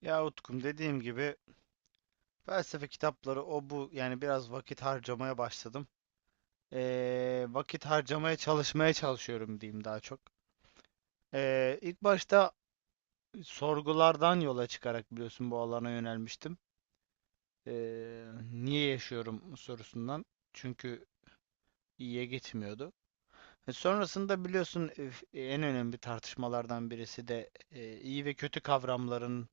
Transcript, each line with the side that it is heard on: right: Ya Utkum, dediğim gibi felsefe kitapları, o bu, yani biraz vakit harcamaya başladım. Vakit harcamaya çalışmaya çalışıyorum diyeyim daha çok. İlk başta sorgulardan yola çıkarak biliyorsun bu alana yönelmiştim. Ee, niye yaşıyorum sorusundan. Çünkü iyiye gitmiyordu. Sonrasında biliyorsun, en önemli tartışmalardan birisi de, iyi ve kötü kavramların,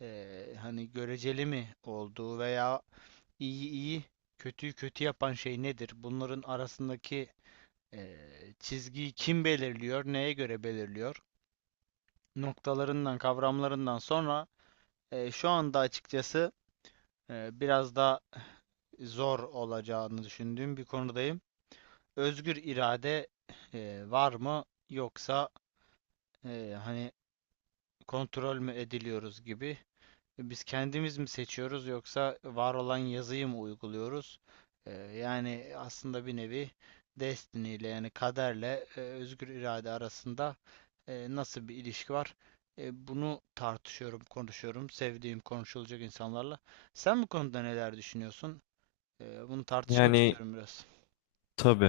right: hani göreceli mi olduğu veya İyi iyi, kötüyü kötü yapan şey nedir? Bunların arasındaki çizgiyi kim belirliyor? Neye göre belirliyor? Noktalarından, kavramlarından sonra şu anda açıkçası biraz daha zor olacağını düşündüğüm bir konudayım. Özgür irade var mı, yoksa hani kontrol mü ediliyoruz gibi. Biz kendimiz mi seçiyoruz, yoksa var olan yazıyı mı uyguluyoruz? Yani aslında bir nevi destiny ile, yani kaderle, özgür irade arasında nasıl bir ilişki var? Bunu tartışıyorum, konuşuyorum. Sevdiğim, konuşulacak insanlarla. Sen bu konuda neler düşünüyorsun? Bunu tartışmak
left: Yani
right: istiyorum biraz.
left: tabii.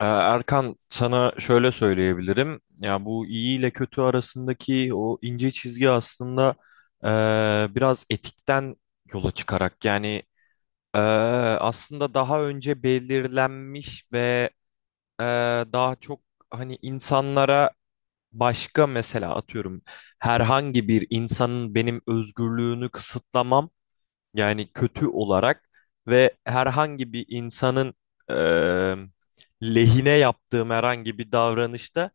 left: Erkan sana şöyle söyleyebilirim. Ya bu iyi ile kötü arasındaki o ince çizgi aslında biraz etikten yola çıkarak yani eee, aslında daha önce belirlenmiş ve eee, daha çok hani insanlara başka, mesela atıyorum, herhangi bir insanın benim özgürlüğünü kısıtlamam yani kötü olarak ve herhangi bir insanın eee, lehine yaptığım herhangi bir davranışta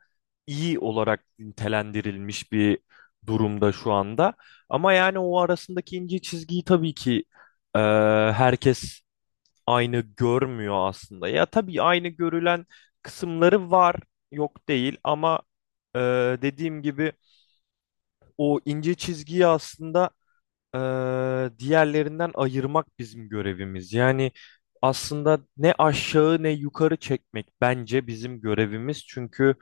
left: iyi olarak nitelendirilmiş bir durumda şu anda. Ama yani o arasındaki ince çizgiyi tabii ki eee, herkes aynı görmüyor aslında. Ya tabii aynı görülen kısımları var, yok değil ama dediğim gibi o ince çizgiyi aslında diğerlerinden ayırmak bizim görevimiz. Yani aslında ne aşağı ne yukarı çekmek bence bizim görevimiz. Çünkü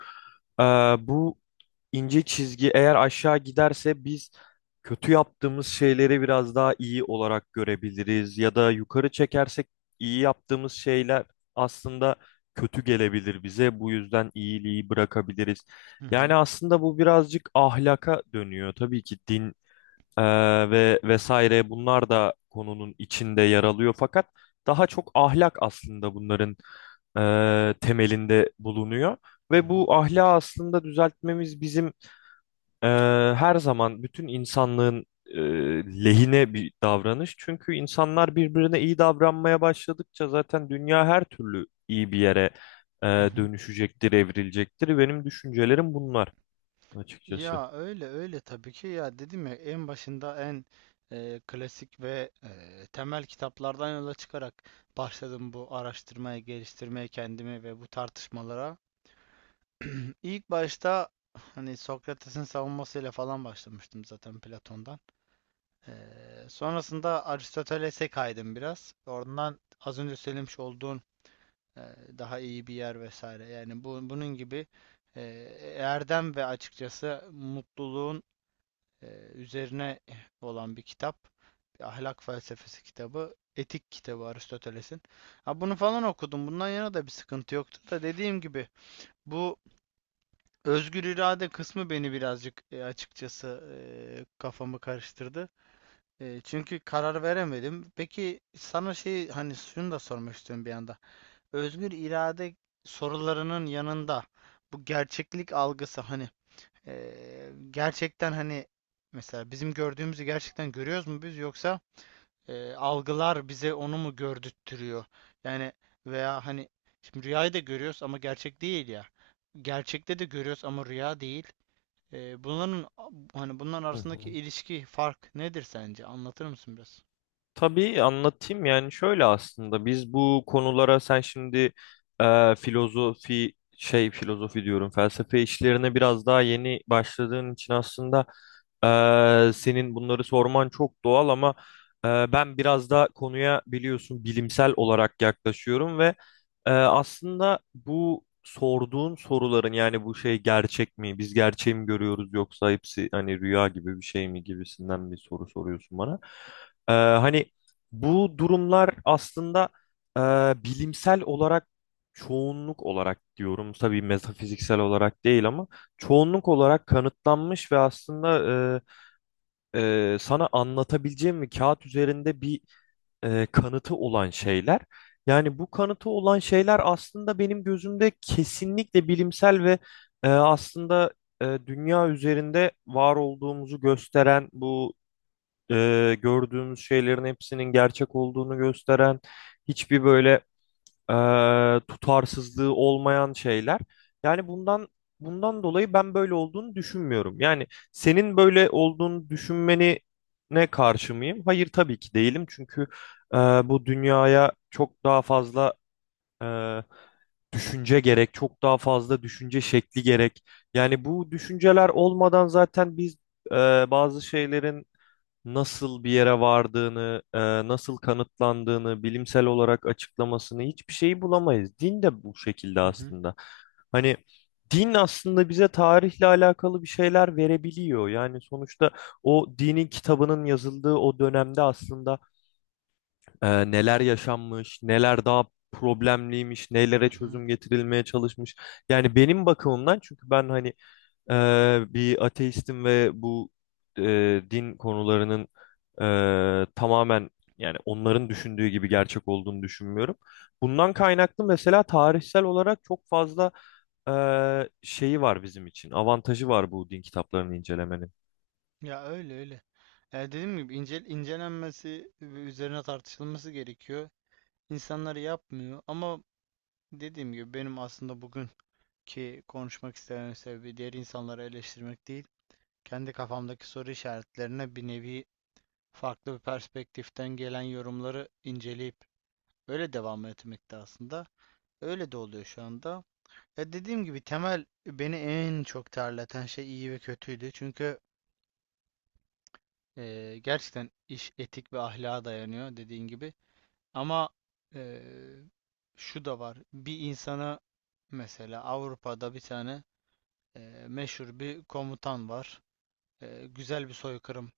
left: eee, bu ince çizgi eğer aşağı giderse biz kötü yaptığımız şeyleri biraz daha iyi olarak görebiliriz. Ya da yukarı çekersek iyi yaptığımız şeyler aslında kötü gelebilir bize. Bu yüzden iyiliği bırakabiliriz.
right: Hı hı.
left: Yani aslında bu birazcık ahlaka dönüyor. Tabii ki din ee, ve vesaire bunlar da konunun içinde yer alıyor fakat daha çok ahlak aslında bunların temelinde bulunuyor
right: Hı
left: ve
right: hı.
left: bu ahlakı aslında düzeltmemiz bizim e, her zaman bütün insanlığın lehine bir davranış. Çünkü insanlar birbirine iyi davranmaya başladıkça zaten dünya her türlü iyi bir yere
right: Hı hı.
left: dönüşecektir, evrilecektir. Benim düşüncelerim bunlar açıkçası.
right: Ya, öyle öyle, tabii ki. Ya, dedim ya, en başında en klasik ve temel kitaplardan yola çıkarak başladım bu araştırmaya, geliştirmeye kendimi ve bu tartışmalara. İlk başta hani Sokrates'in savunmasıyla falan başlamıştım zaten, Platon'dan. E, sonrasında Aristoteles'e kaydım biraz. Oradan az önce söylemiş olduğun e, daha iyi bir yer vesaire. Yani bu, bunun gibi e, erdem ve açıkçası mutluluğun e, üzerine olan bir kitap. Bir ahlak felsefesi kitabı. Etik kitabı, Aristoteles'in. Ha, bunu falan okudum. Bundan yana da bir sıkıntı yoktu da, dediğim gibi bu özgür irade kısmı beni birazcık açıkçası e, kafamı karıştırdı. Çünkü karar veremedim. Peki sana şey, hani şunu da sormak istiyorum bir anda. Özgür irade sorularının yanında bu gerçeklik algısı, hani gerçekten hani mesela bizim gördüğümüzü gerçekten görüyoruz mu biz, yoksa algılar bize onu mu gördürtüyor? Yani, veya hani şimdi rüyayı da görüyoruz ama gerçek değil ya. Gerçekte de görüyoruz ama rüya değil. Bunların hani, bunların
left: Hı
right: arasındaki
left: hı.
right: ilişki, fark nedir sence? Anlatır mısın biraz?
left: Tabii anlatayım. Yani şöyle, aslında biz bu konulara, sen şimdi filozofi şey filozofi diyorum, felsefe işlerine biraz daha yeni başladığın için aslında senin bunları sorman çok doğal, ama ben biraz da konuya biliyorsun bilimsel olarak yaklaşıyorum ve aslında bu sorduğun soruların, yani bu şey, gerçek mi biz gerçeği mi görüyoruz yoksa hepsi hani rüya gibi bir şey mi gibisinden bir soru soruyorsun bana. Hani bu durumlar aslında e, bilimsel olarak, çoğunluk olarak diyorum tabii, metafiziksel olarak değil ama çoğunluk olarak kanıtlanmış ve aslında e, sana anlatabileceğim, bir kağıt üzerinde bir kanıtı olan şeyler. Yani bu kanıtı olan şeyler aslında benim gözümde kesinlikle bilimsel ve aslında dünya üzerinde var olduğumuzu gösteren, bu gördüğümüz şeylerin hepsinin gerçek olduğunu gösteren, hiçbir böyle tutarsızlığı olmayan şeyler. Yani bundan dolayı ben böyle olduğunu düşünmüyorum. Yani senin böyle olduğunu düşünmeni ne, karşı mıyım? Hayır, tabii ki değilim. Çünkü bu dünyaya çok daha fazla e, düşünce gerek, çok daha fazla düşünce şekli gerek. Yani bu düşünceler olmadan zaten biz e, bazı şeylerin nasıl bir yere vardığını, nasıl kanıtlandığını, bilimsel olarak açıklamasını, hiçbir şeyi bulamayız. Din de bu şekilde
right: Hı hı.
left: aslında. Hani din aslında bize tarihle alakalı bir şeyler verebiliyor. Yani sonuçta o dinin kitabının yazıldığı o dönemde aslında neler yaşanmış, neler daha problemliymiş, nelere
right: Hı hı.
left: çözüm getirilmeye çalışmış. Yani benim bakımımdan, çünkü ben hani bir ateistim ve bu din konularının tamamen, yani onların düşündüğü gibi gerçek olduğunu düşünmüyorum. Bundan kaynaklı mesela tarihsel olarak çok fazla şeyi var bizim için. Avantajı var bu din kitaplarını incelemenin.
right: Ya, öyle öyle. Dediğim gibi incelenmesi ve üzerine tartışılması gerekiyor. İnsanlar yapmıyor ama dediğim gibi benim aslında bugün ki konuşmak istememin sebebi diğer insanları eleştirmek değil, kendi kafamdaki soru işaretlerine bir nevi farklı bir perspektiften gelen yorumları inceleyip öyle devam etmekte aslında. Öyle de oluyor şu anda. Dediğim gibi, temel beni en çok terleten şey iyi ve kötüydü. Çünkü gerçekten iş etik ve ahlaka dayanıyor, dediğin gibi. Ama e, şu da var. Bir insana, mesela Avrupa'da bir tane e, meşhur bir komutan var. Güzel bir soykırım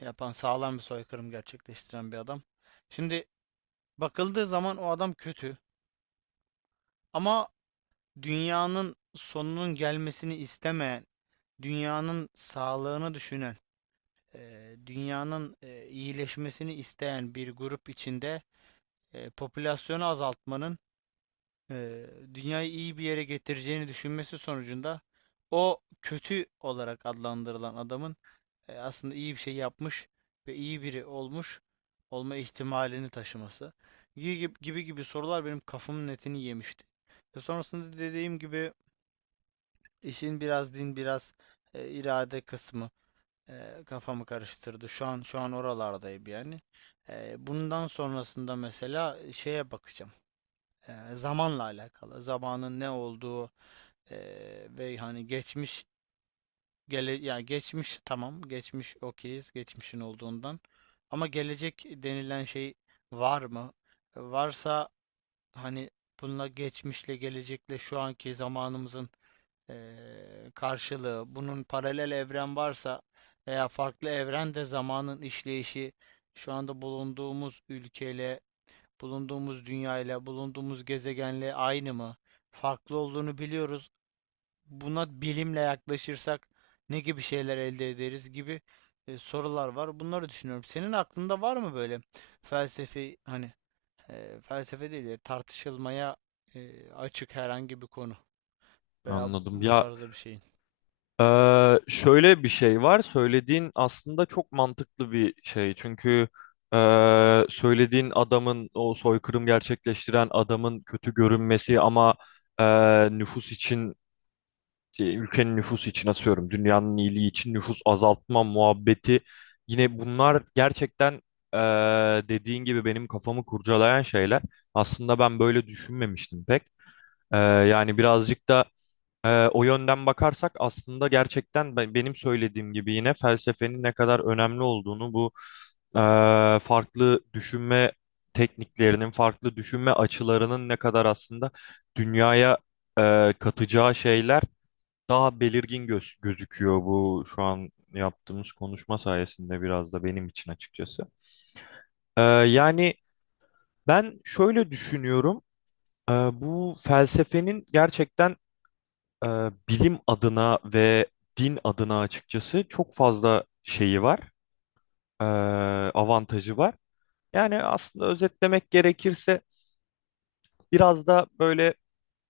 right: yapan, sağlam bir soykırım gerçekleştiren bir adam. Şimdi bakıldığı zaman o adam kötü, ama dünyanın sonunun gelmesini istemeyen, dünyanın sağlığını düşünen, dünyanın iyileşmesini isteyen bir grup içinde popülasyonu azaltmanın e, dünyayı iyi bir yere getireceğini düşünmesi sonucunda, o kötü olarak adlandırılan adamın aslında iyi bir şey yapmış ve iyi biri olmuş olma ihtimalini taşıması gibi gibi, gibi sorular benim kafamın netini yemişti. Ve sonrasında, dediğim gibi, işin biraz din, biraz irade kısmı kafamı karıştırdı. Şu an, şu an oralardayım yani. Bundan sonrasında mesela şeye bakacağım. Zamanla alakalı, zamanın ne olduğu, e, ve hani geçmiş. Gele ya Geçmiş tamam, geçmiş okeyiz, geçmişin olduğundan, ama gelecek denilen şey var mı? Varsa, hani bununla, geçmişle, gelecekle şu anki zamanımızın karşılığı, bunun paralel evren varsa veya farklı evrende zamanın işleyişi şu anda bulunduğumuz ülkeyle, bulunduğumuz dünyayla, bulunduğumuz gezegenle aynı mı? Farklı olduğunu biliyoruz, buna bilimle yaklaşırsak ne gibi şeyler elde ederiz gibi sorular var. Bunları düşünüyorum. Senin aklında var mı böyle felsefi, hani felsefe değil de tartışılmaya açık herhangi bir konu veya
left: Anladım.
right: bu
left: Ya,
right: tarzda bir şeyin?
left: Şöyle bir şey var. Söylediğin aslında çok mantıklı bir şey. Çünkü söylediğin adamın, o soykırım gerçekleştiren adamın kötü görünmesi ama ee, nüfus için, ülkenin nüfusu için, asıyorum dünyanın iyiliği için nüfus azaltma muhabbeti, yine bunlar gerçekten ee, dediğin gibi benim kafamı kurcalayan şeyler. Aslında ben böyle düşünmemiştim pek. Yani birazcık da o yönden bakarsak aslında gerçekten benim söylediğim gibi yine felsefenin ne kadar önemli olduğunu, bu e, farklı düşünme tekniklerinin, farklı düşünme açılarının ne kadar aslında dünyaya katacağı şeyler daha belirgin gözüküyor. Bu şu an yaptığımız konuşma sayesinde biraz da benim için açıkçası. Yani ben şöyle düşünüyorum. Ee, Bu felsefenin gerçekten e, bilim adına ve din adına açıkçası çok fazla şeyi var, e, avantajı var. Yani aslında özetlemek gerekirse biraz da böyle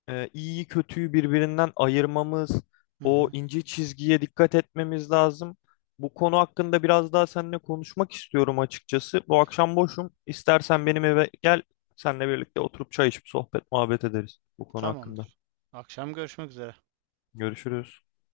left: iyiyi kötüyü birbirinden ayırmamız,
right: Hı
left: o
right: hı.
left: ince çizgiye dikkat etmemiz lazım. Bu konu hakkında biraz daha seninle konuşmak istiyorum açıkçası. Bu akşam boşum. İstersen benim eve gel, seninle birlikte oturup çay içip sohbet muhabbet ederiz bu konu hakkında.
right: Tamamdır. Akşam görüşmek üzere.
left: Görüşürüz.